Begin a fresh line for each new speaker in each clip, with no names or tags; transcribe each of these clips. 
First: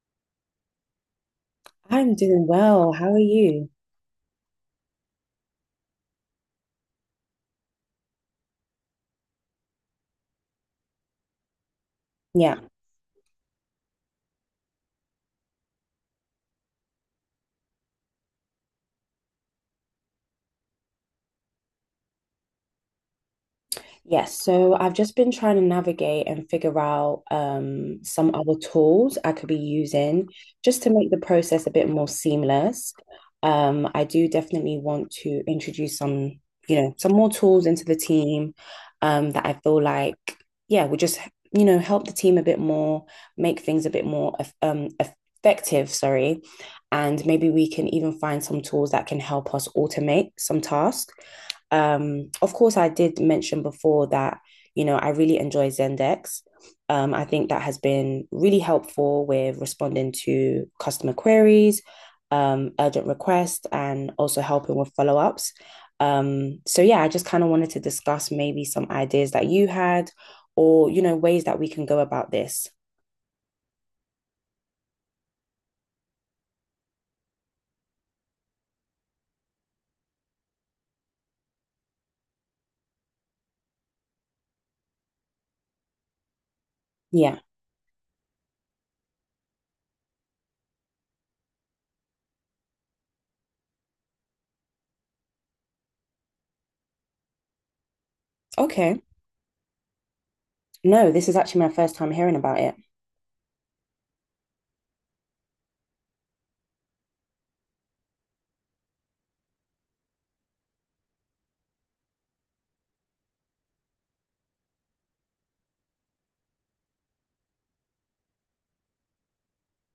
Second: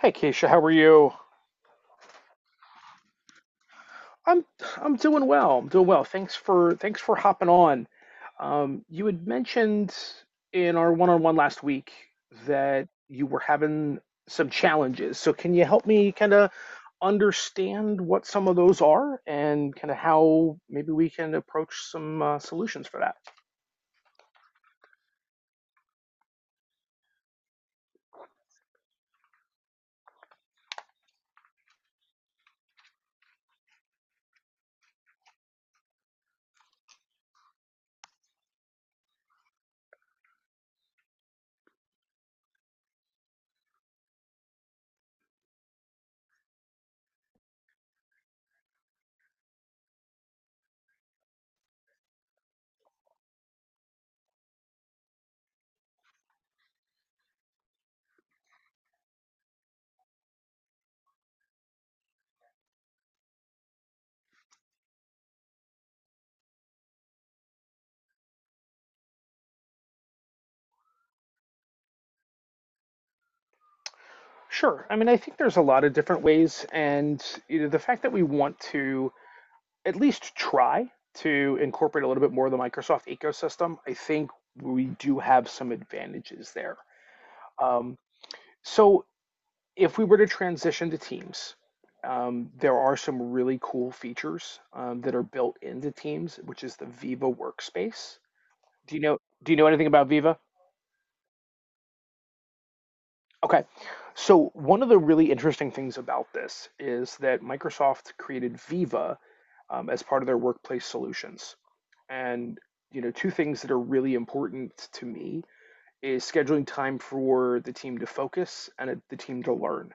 Hey Keisha, how are you?
I'm doing well. How are you?
I'm I'm doing well. I'm doing well. Thanks for hopping on. You had mentioned in our one-on-one last week
Yeah.
that you were having some challenges. So can you help me kind of understand what some of those are and kind of how maybe we can approach some solutions for that?
Yes. So I've just been trying to navigate and figure out some other tools I could be using just to make the process a bit more seamless. I do definitely want to introduce some, you know, some more tools into the team that I feel like, yeah, would just, you know, help the team a bit more, make things a bit more effective, sorry. And maybe we can even find some tools that can help us automate some tasks. Of course, I did mention before that, you know, I really enjoy Zendex. I think that has been really helpful with responding to customer queries, urgent requests, and also helping with follow ups. Yeah, I just kind of wanted to discuss maybe some ideas that you had or, you know, ways that we can go about this.
Sure. I mean, I think there's a lot of different ways, and you know, the fact that we want to at least try to incorporate a little bit more of the Microsoft ecosystem, I think we do have some advantages there.
Yeah.
Um, so if we were to transition to Teams, there are some really cool features that are built into Teams, which is the Viva workspace. Do
Okay.
you know? Do you know anything about Viva?
No, this is actually my first time hearing about it.
Okay. So one of the really interesting things about this is that Microsoft created Viva as part of their workplace solutions. And you know, two things that are really important to me is scheduling time for the team to focus and the team to learn.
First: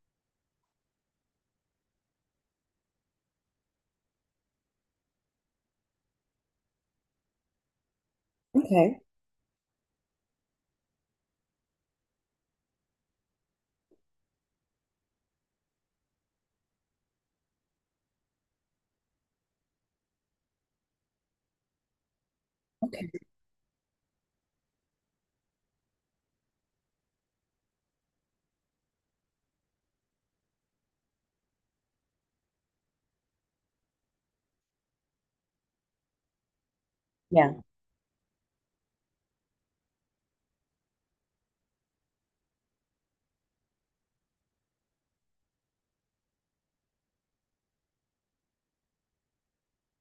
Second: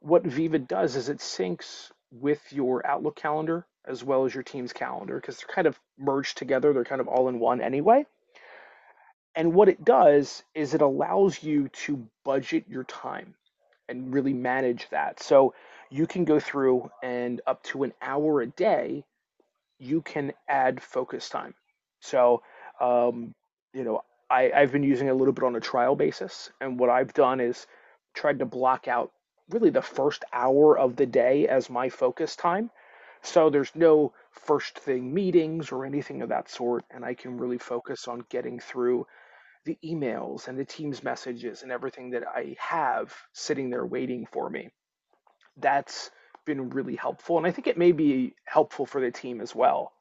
What Viva does is it syncs with your Outlook calendar as well as your team's calendar because they're kind of merged together. They're kind of all in one anyway.
Okay.
And what it does is it allows you to budget your time and really manage that. So you can go through and up to an hour a day, you can add focus time. So,
Okay.
um, you know, I've been using it a little bit on a trial basis. And what I've done is tried to block out really the first hour of the day as my focus time. So there's no first thing meetings or anything of that sort. And I can
Yeah.
really focus on getting through the emails and the Teams messages and everything that I have sitting there waiting for me. That's been really helpful. And I think it may be helpful for the team as well.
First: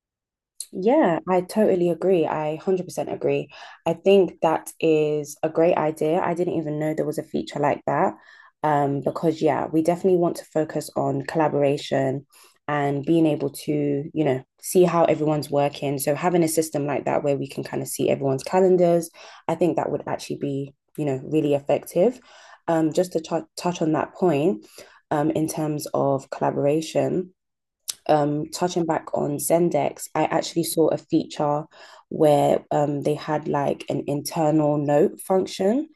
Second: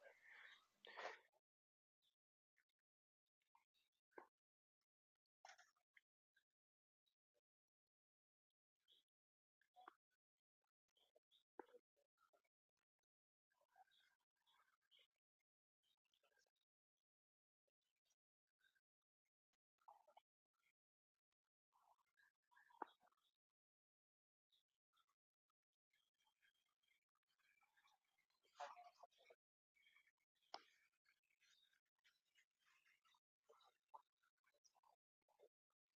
Yeah, I totally agree. I 100% agree. I think that is a great idea. I didn't even know there was a feature like that. Because yeah, we definitely want to focus on collaboration and being able to, you know, see how everyone's working. So having a system like that where we can kind of see everyone's calendars, I think that would actually be, you know, really effective. Just to touch on that point, in terms of collaboration touching back on Zendesk, I actually saw a feature where they had like an internal note function.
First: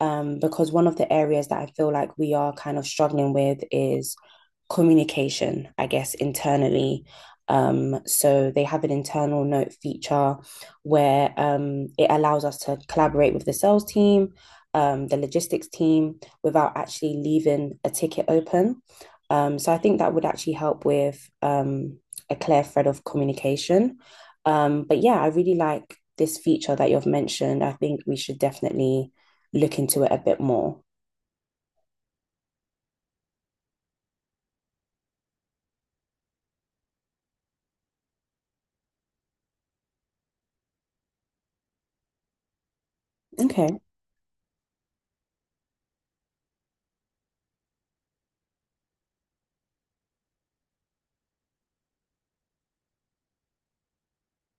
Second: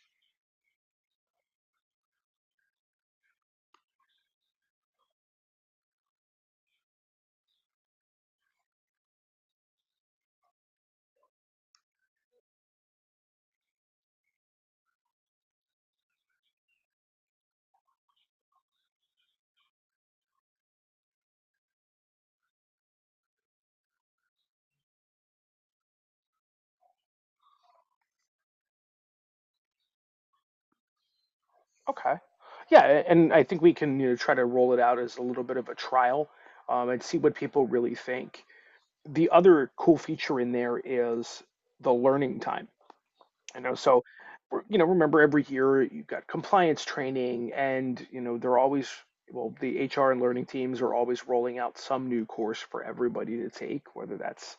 Because one of the areas that I feel like we are kind of struggling with is communication, I guess, internally. So they have an internal note feature where it allows us to collaborate with the sales team, the logistics team, without actually leaving a ticket open. So I think that would actually help with a clear thread of communication. But yeah, I really like this feature that you've mentioned. I think we should definitely look into it a bit more.
Okay. Yeah. And I think we can, you know, try to roll it out as a little bit of a trial and see what people really think. The other cool feature in there is the learning time. You know,
Okay.
so you know, remember every year you've got compliance training, and you know they're always well, the HR and learning teams are always rolling out some new course for everybody to take, whether that's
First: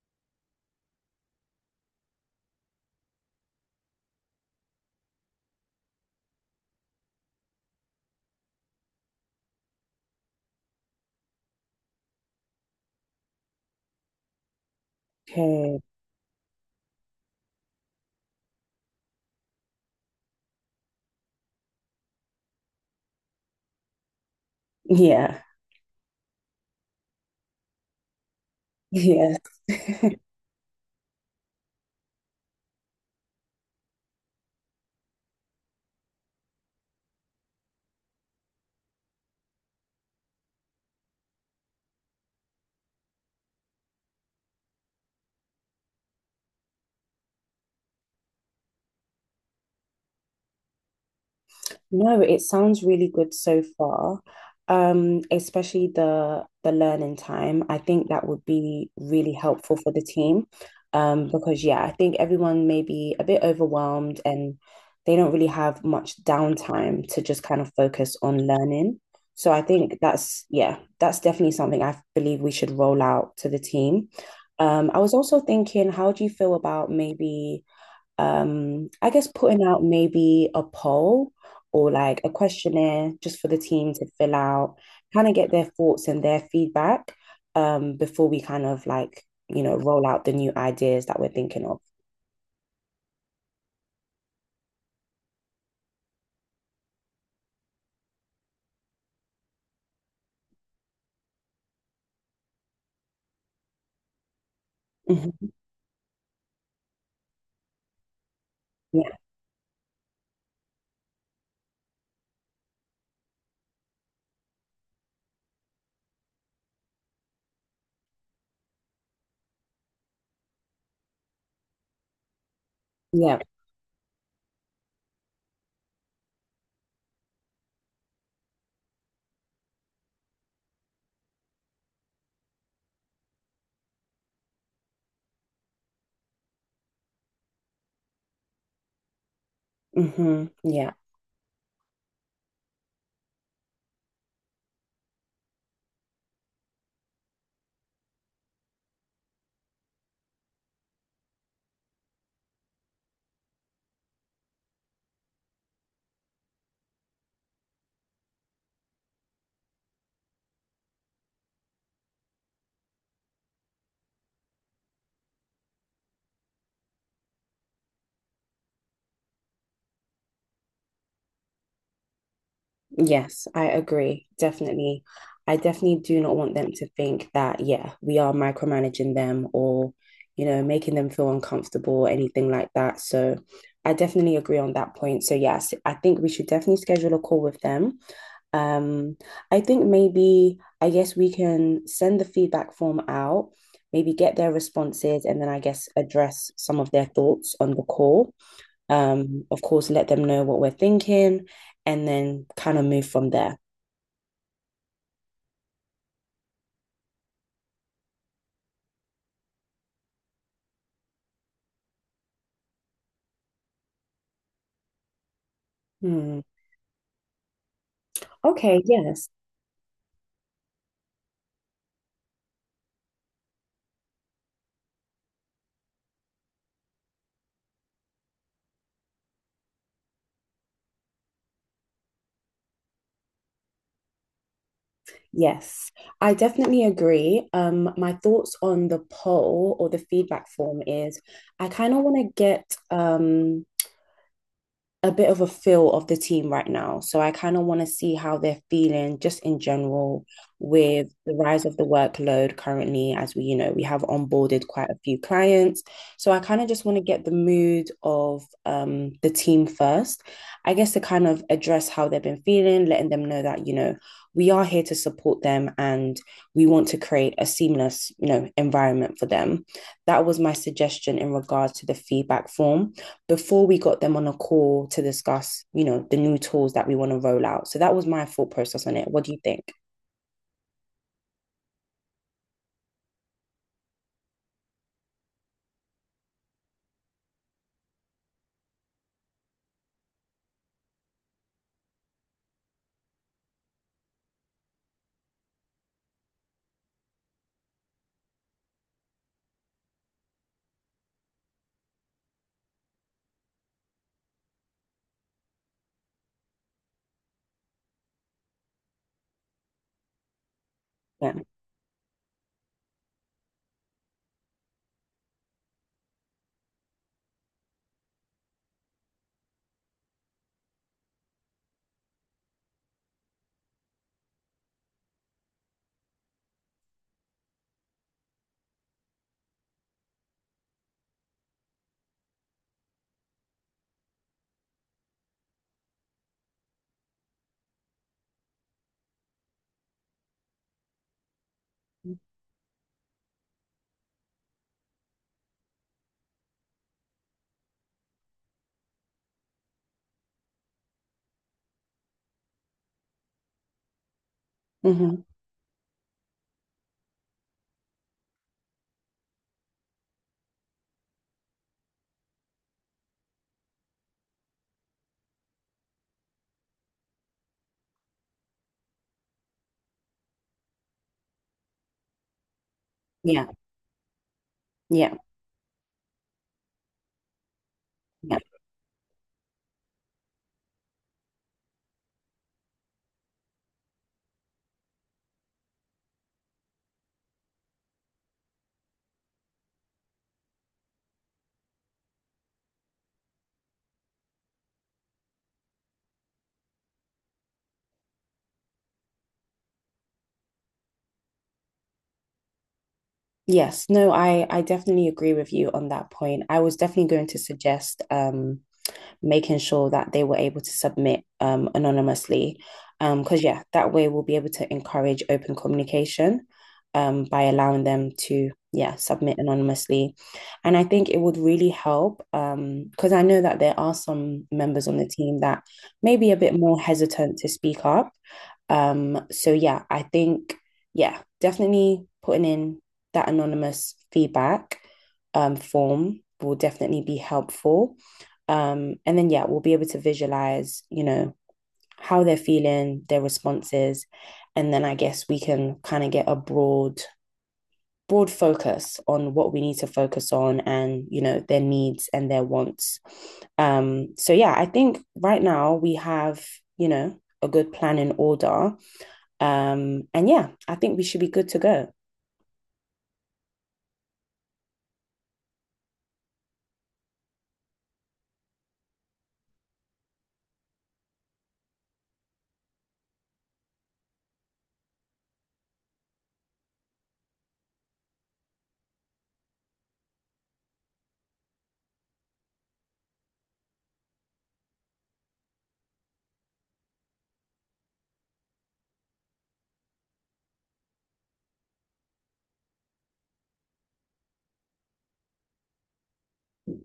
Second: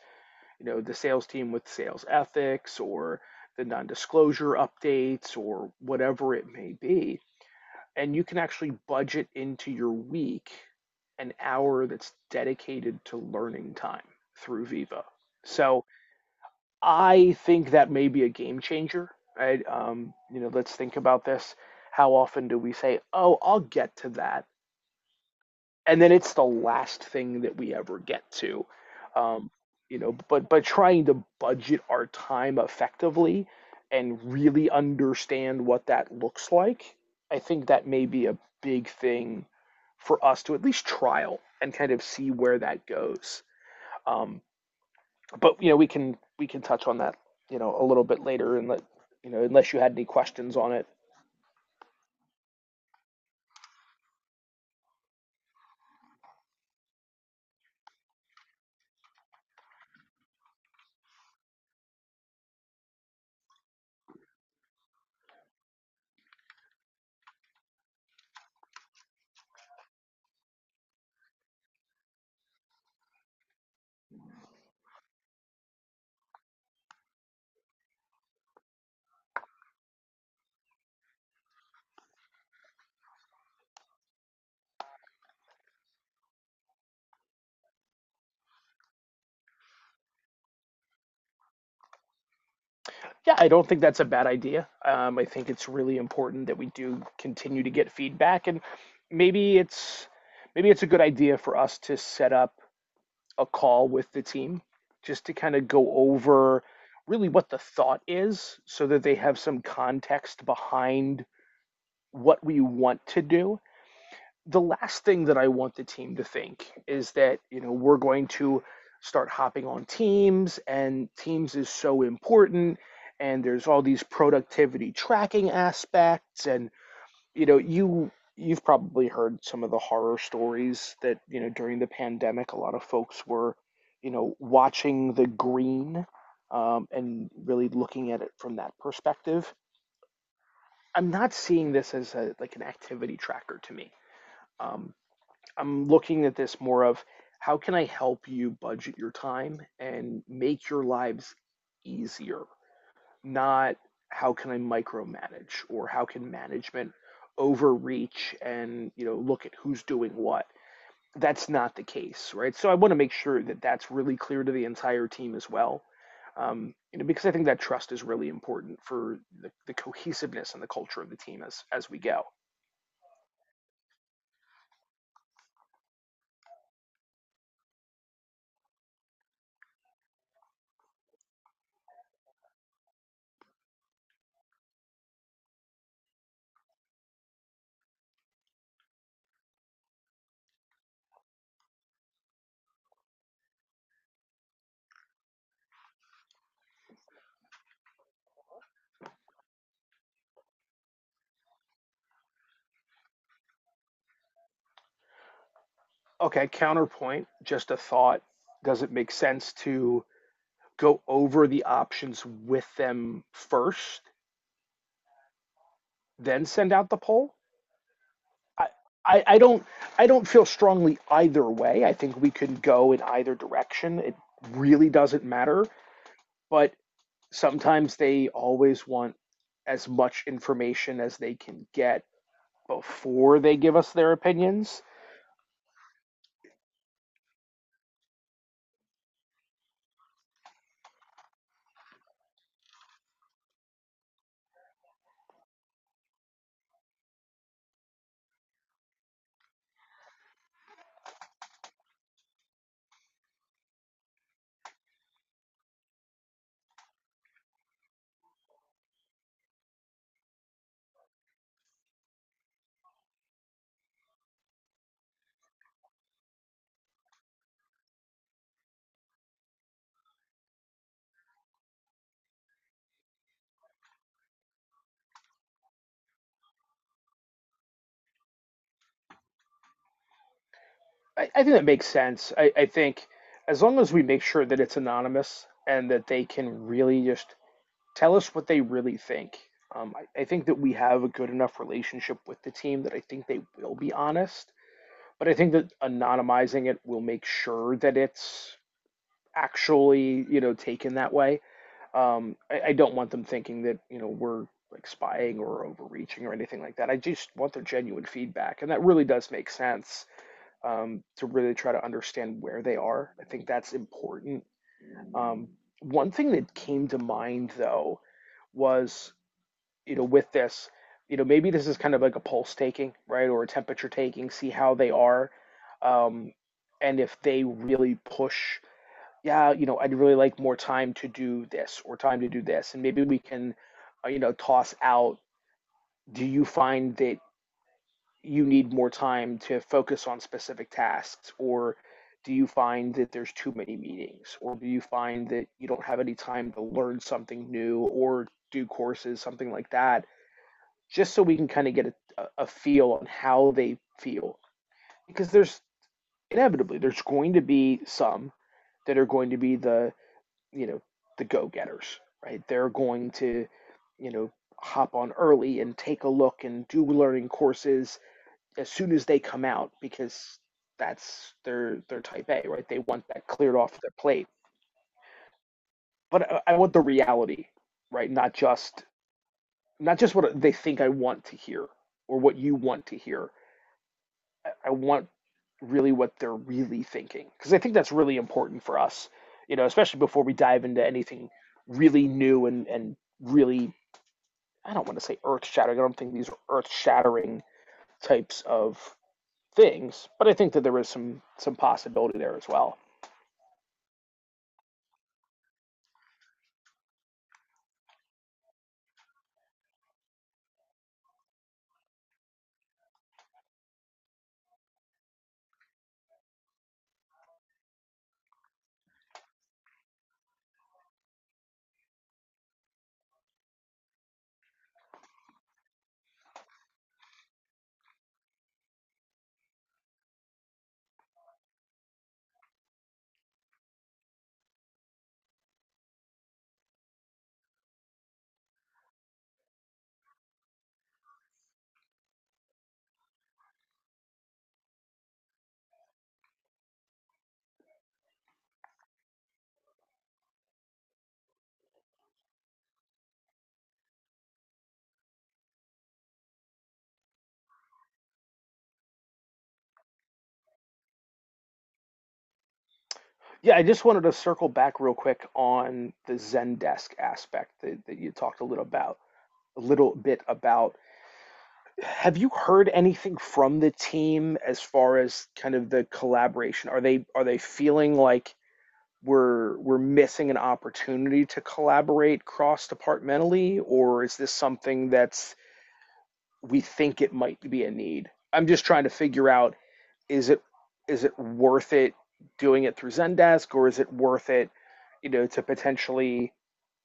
you know the sales team with sales ethics or the non-disclosure updates or whatever it may be. And you can actually budget into your week an hour that's dedicated to learning time through Viva.
Okay.
So I think that may be a game changer, right? You know, let's think about this. How often do we say, "Oh, I'll get to that,"
Yeah.
and then it's the last thing that we ever get to,
Yeah.
um, you know? But trying to budget our time effectively and really understand what that looks like, I think that may be a big thing for us to at least trial and kind of see where that goes. Um, but you know we can touch on that you know a little bit later and let you know unless you had any questions on it.
No, it sounds really good so far. Especially the learning time. I think that would be really helpful for the team. Because yeah, I think everyone may be a bit overwhelmed and they don't really have much downtime to just kind of focus on learning. So I think that's yeah, that's definitely something I believe we should roll out to the team. I was also thinking, how do you feel about maybe I guess putting out maybe a poll or like a questionnaire just for the team to fill out, kind of get their thoughts and their feedback before we kind of like, you know, roll out the new ideas that we're thinking of.
Yeah, I don't think that's a bad idea. I think it's really important that we do continue to get feedback. And maybe it's maybe it's a good idea for us to set up a call with the team just to
Mhm.
kind of go over really what the thought is so that
Yeah.
they have some context behind what we want to do. The last thing that I want the team to think is that, you know, we're going to start hopping on teams and teams is so important
Yeah.
and there's all these productivity tracking aspects. And you know, you've probably heard some of the horror stories that, you know, during the pandemic a lot of folks were, you know, watching the green, and really looking at it from that perspective.
Yeah.
I'm not seeing this as a like an activity tracker to me. Um, I'm looking at this more of how can I help you budget your time and make your lives easier, not how can I micromanage or how can management overreach and you know look at who's doing what. That's not the case, right? So I want to make sure that that's really clear to the entire team as well, you know, because I think that trust is really important for the cohesiveness and the culture of the team as we go.
Yes, I agree. Definitely. I definitely do not want them to think that, yeah, we are micromanaging them or, you know, making them feel uncomfortable or anything like that. So I definitely agree on that point. So yes, I think we should definitely schedule a call with them. Um, I think maybe, I guess we can send the feedback form out, maybe get their responses, and then I guess address some of their thoughts on the call. Of course, let them know what we're thinking and then kind of move from there.
Okay, counterpoint, just a thought. Does it make sense to go over the options with them first,
Hmm.
then send out the poll? I,
Okay,
I,
yes.
I don't, i don't feel strongly either way. I think we can go in either direction. It really doesn't matter, but sometimes they always want as much information as they can get before they give us their opinions.
Yes, I definitely agree. My thoughts on the poll or the feedback form is I kind of want to get a bit of a feel of the team right now. So I kind of want to see how they're feeling just in general with the rise of the workload currently, as we, you know, we have onboarded quite a few clients. So I kind of just want to get the mood of the team first, I guess to kind of address how they've been feeling, letting them know that, you know, we are here to support them and we want to create a seamless, you know, environment for them. That was my suggestion in regards to the feedback form before we got them on a call to discuss, you know, the new tools that we want to roll out. So that was my thought process on it. What do you think?
I think that makes sense. I think as long as we make sure that it's anonymous and that they can really just tell us what they really think, I think that we have a good enough relationship with the team that I think they will be honest. But I think that anonymizing it will make sure that it's actually, you know, taken that way. I don't want them thinking that, you know, we're like spying or overreaching or anything like that. I just want their genuine feedback. And that really does make sense to
Yeah.
really try to understand where they are. I think that's important. Um, One thing that came to mind though was, you know, with this, you know, maybe this is kind of like a pulse taking, right, or a temperature taking, see how they are, um, and if they really push, yeah, you know, I'd really like more time to do this or time to do this, and maybe we can, you know, toss out. Do you find that you need more time to focus on specific tasks or do you find that there's too many meetings or do you find that you don't have any time to learn something new or do courses something like that just so we can kind of get a feel on how they feel
hmm
because there's inevitably there's going to be some that are going to be the you know the go-getters right they're going to you know hop on early and take a look and do learning courses as soon as they come out because that's their type A, right? They want that
Yeah.
cleared off their plate.
Yeah.
But I want the reality, right? Not
Yeah.
just not just what they think I want to hear or what you want to hear. I want really what they're really thinking because I think that's really important for us, you know, especially before we dive into anything really new and really I don't want to say earth shattering. I don't think these are earth shattering types of things, but I think that there is some possibility there as well.
Yes. No, I definitely agree with you on that point. I was definitely going to suggest making sure that they were able to submit anonymously. Because, yeah, that way we'll be able to encourage open communication by allowing them to yeah submit anonymously and I think it would really help because I know that there are some members on the team that may be a bit more hesitant to speak up, so yeah I think yeah definitely putting in that anonymous feedback form will definitely be helpful, and then, yeah, we'll be able to visualize, you know, how they're feeling, their responses. And then I guess we can kind of get a broad focus on what we need to focus on and, you know, their needs and their wants. Yeah, I think right now we have, you know, a good plan in order. And yeah, I think we should be good to go.
Yeah, I just wanted to circle back real quick on the Zendesk aspect that, you talked a little about a little bit about. Have you heard anything from the team as far as kind of the collaboration? Are they feeling like we're missing an opportunity to collaborate cross departmentally, or is this something that's we think it might be a need? I'm just trying to figure out is it is it worth it doing it through Zendesk or is it worth it, you know, to potentially,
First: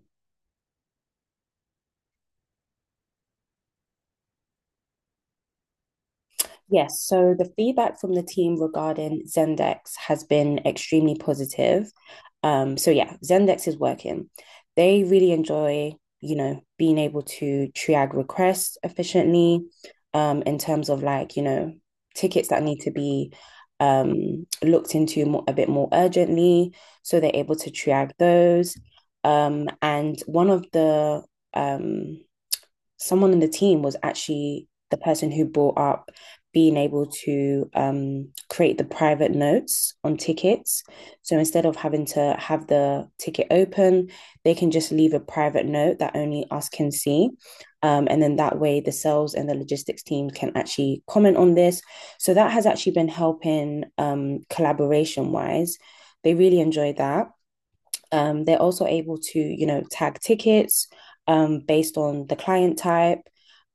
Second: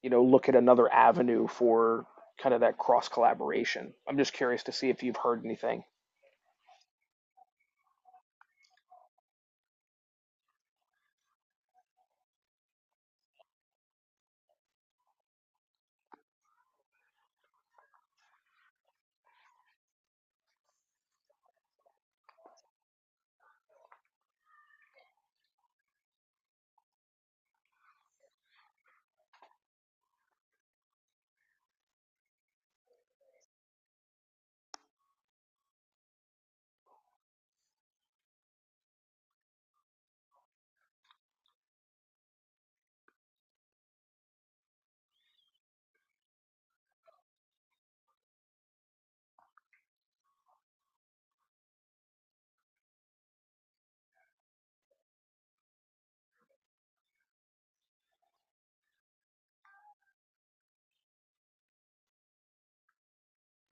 you know, look at another avenue for kind of that cross collaboration? I'm just curious to see if you've heard anything.
Yes, so the feedback from the team regarding Zendex has been extremely positive. So yeah, Zendex is working. They really enjoy, you know, being able to triage requests efficiently, in terms of like, you know, tickets that need to be looked into more, a bit more urgently. So they're able to triage those. And one of the um someone in the team was actually the person who brought up being able to create the private notes on tickets. So instead of having to have the ticket open, they can just leave a private note that only us can see. And then that way, the sales and the logistics team can actually comment on this. So that has actually been helping collaboration wise. They really enjoy that. They're also able to, you know, tag tickets based on the client type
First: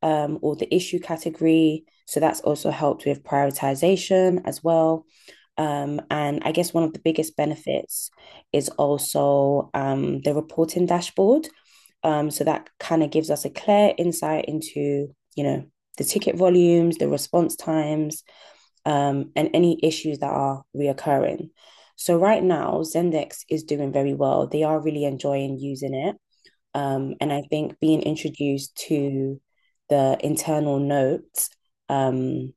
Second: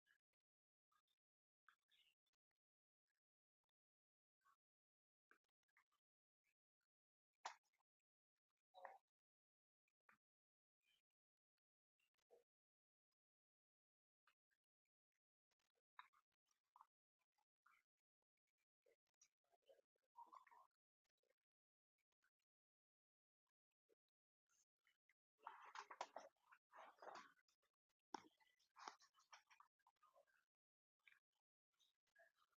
or the issue category. So that's also helped with prioritization as well. And I guess one of the biggest benefits is also the reporting dashboard. So that kind of gives us a clear insight into, you know, the ticket volumes, the response times, and any issues that are reoccurring. So right now, Zendex is doing very well. They are really enjoying using it. And I think being introduced to the internal notes um,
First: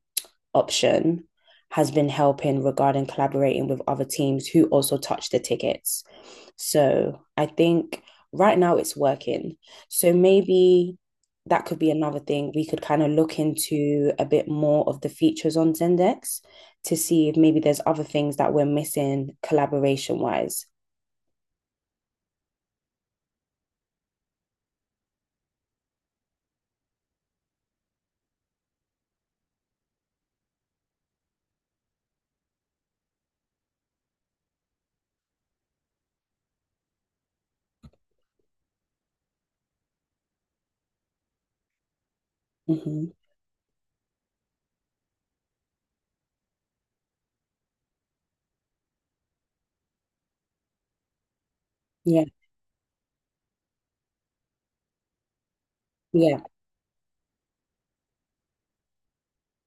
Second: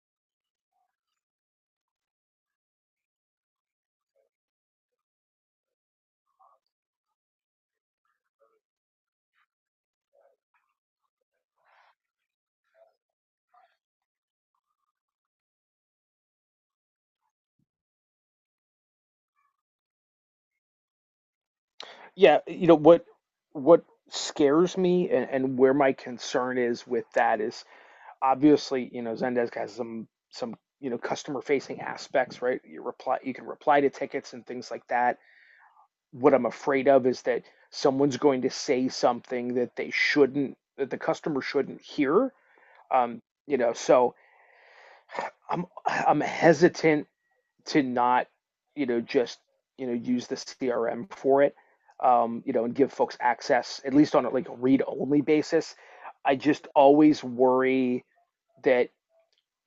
option has been helping regarding collaborating with other teams who also touch the tickets. So I think right now it's working. So maybe that could be another thing we could kind of look into a bit more of the features on Zendex to see if maybe there's other things that we're missing collaboration wise.
Yeah, you know what scares me and where my concern is with that is obviously, you know, Zendesk has some you know customer facing aspects, right? You can reply to tickets and things like that. What I'm afraid of is that someone's going to say something that they shouldn't, that the customer shouldn't hear.
hmm
Um, you know, so I'm hesitant to not, you know, just you know use the CRM for it,
Yeah,
you know, and give folks access at least on a like read only basis. I
yeah,
just always worry that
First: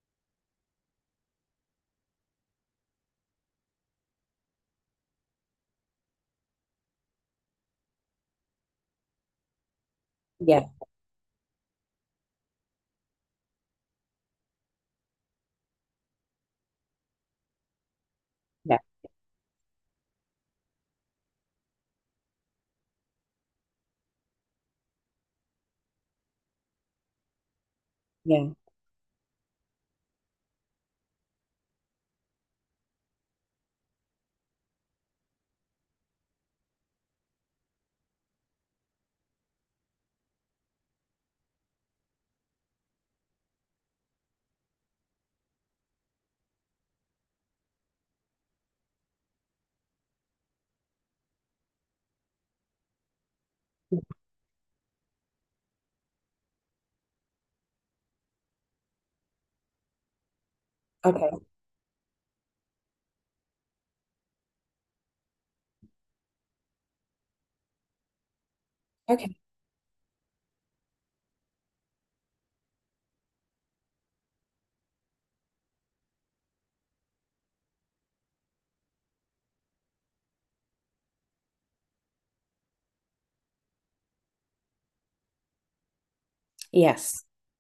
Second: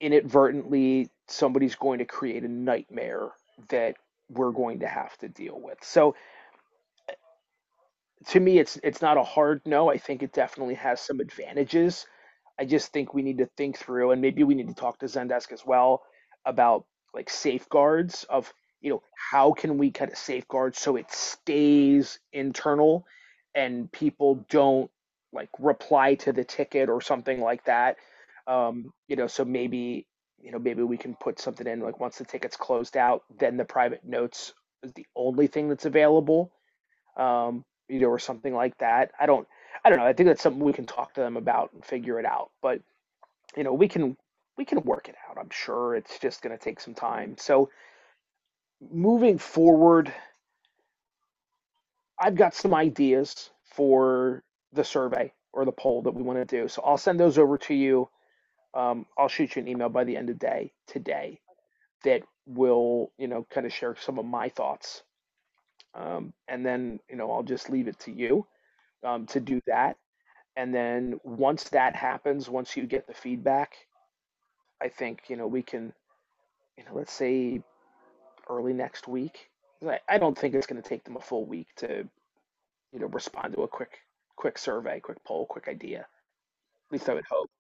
inadvertently somebody's going to create a nightmare that we're going to have to deal with. So to me it's not a hard no. I think it
yeah,
definitely has some advantages. I just think we need to think through and maybe we need to talk to Zendesk as well about like safeguards of
yeah,
you know how can we kind of safeguard so it stays internal and people don't like reply to the ticket or something like that.
yeah.
You know, so maybe you know maybe we can put something in like once the ticket's closed out, then the private notes is the only thing that's available, you know, or something like that. I don't know. I think that's something we can talk to them about and figure it out. But you know, we can work it out. I'm sure it's just going to take some time. So moving forward, I've got some ideas for the survey or the poll that we want to do. So I'll send those over to you. I'll shoot you an email by the end of the day
Okay,
today that will you know kind of share some of my thoughts. And then you know I'll just leave it to you
okay.
to do that. And then once that happens, once you get the feedback, I think, you know, we can, you know, let's say early next week. I don't think it's going to take them a full week to, you know, respond to a quick survey, quick poll, quick idea. At least I
Yes.
would hope.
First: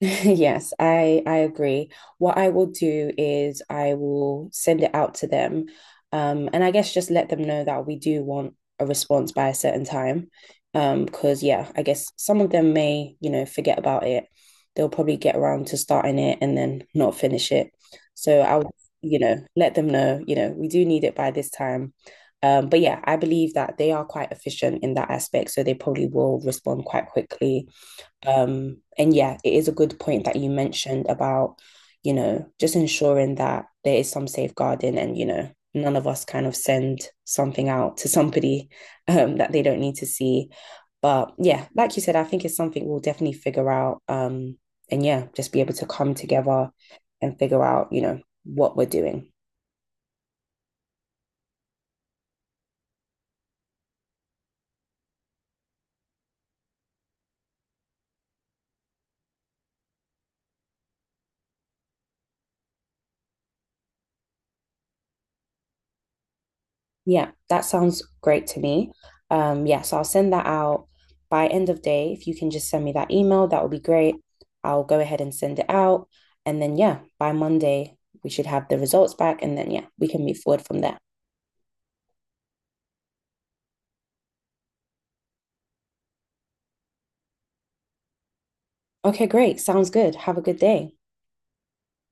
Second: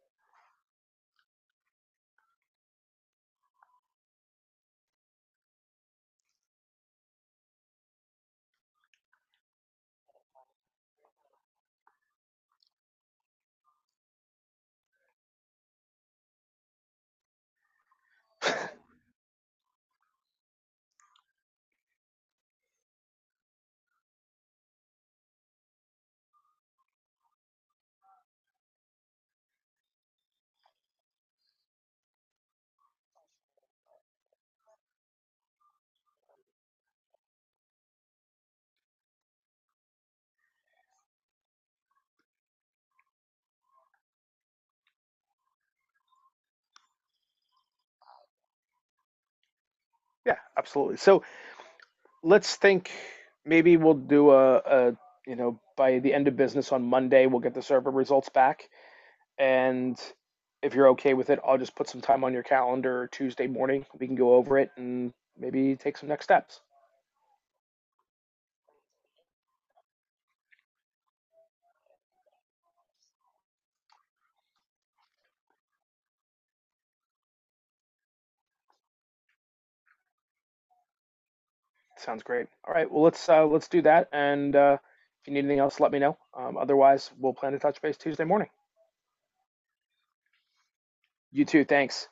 Yes, I agree. What I will do is I will send it out to them, and I guess just let them know that we do want a response by a certain time, because yeah, I guess some of them may, you know, forget about it. They'll probably get around to starting it and then not finish it. So I'll, you know, let them know, you know, we do need it by this time. But yeah, I believe that they are quite efficient in that aspect, so they probably will respond quite quickly. And yeah, it is a good point that you mentioned about, you know, just ensuring that there is some safeguarding and, you know, none of us kind of send something out to somebody that they don't need to see. But yeah, like you said, I think it's something we'll definitely figure out. And yeah, just be able to come together and figure out, you know, what we're doing.
Yeah, absolutely. So let's think maybe we'll do you know, by the end of business on Monday, we'll get the survey results back. And if you're okay with it, I'll just put some time on your calendar Tuesday morning. We can go over it and maybe take some next steps.
Yeah, that sounds great to me. Yes, I'll send that out by end of day. If you can just send me that email, that would be great. I'll go ahead and send it out. And then, yeah, by Monday, we should have the results back. And then, yeah, we can move forward from there.
Sounds great. All right. Well, let's do that. And if you need anything else, let me know. Otherwise, we'll plan to touch base Tuesday morning.
Okay, great. Sounds good. Have a good day.
You too. Thanks.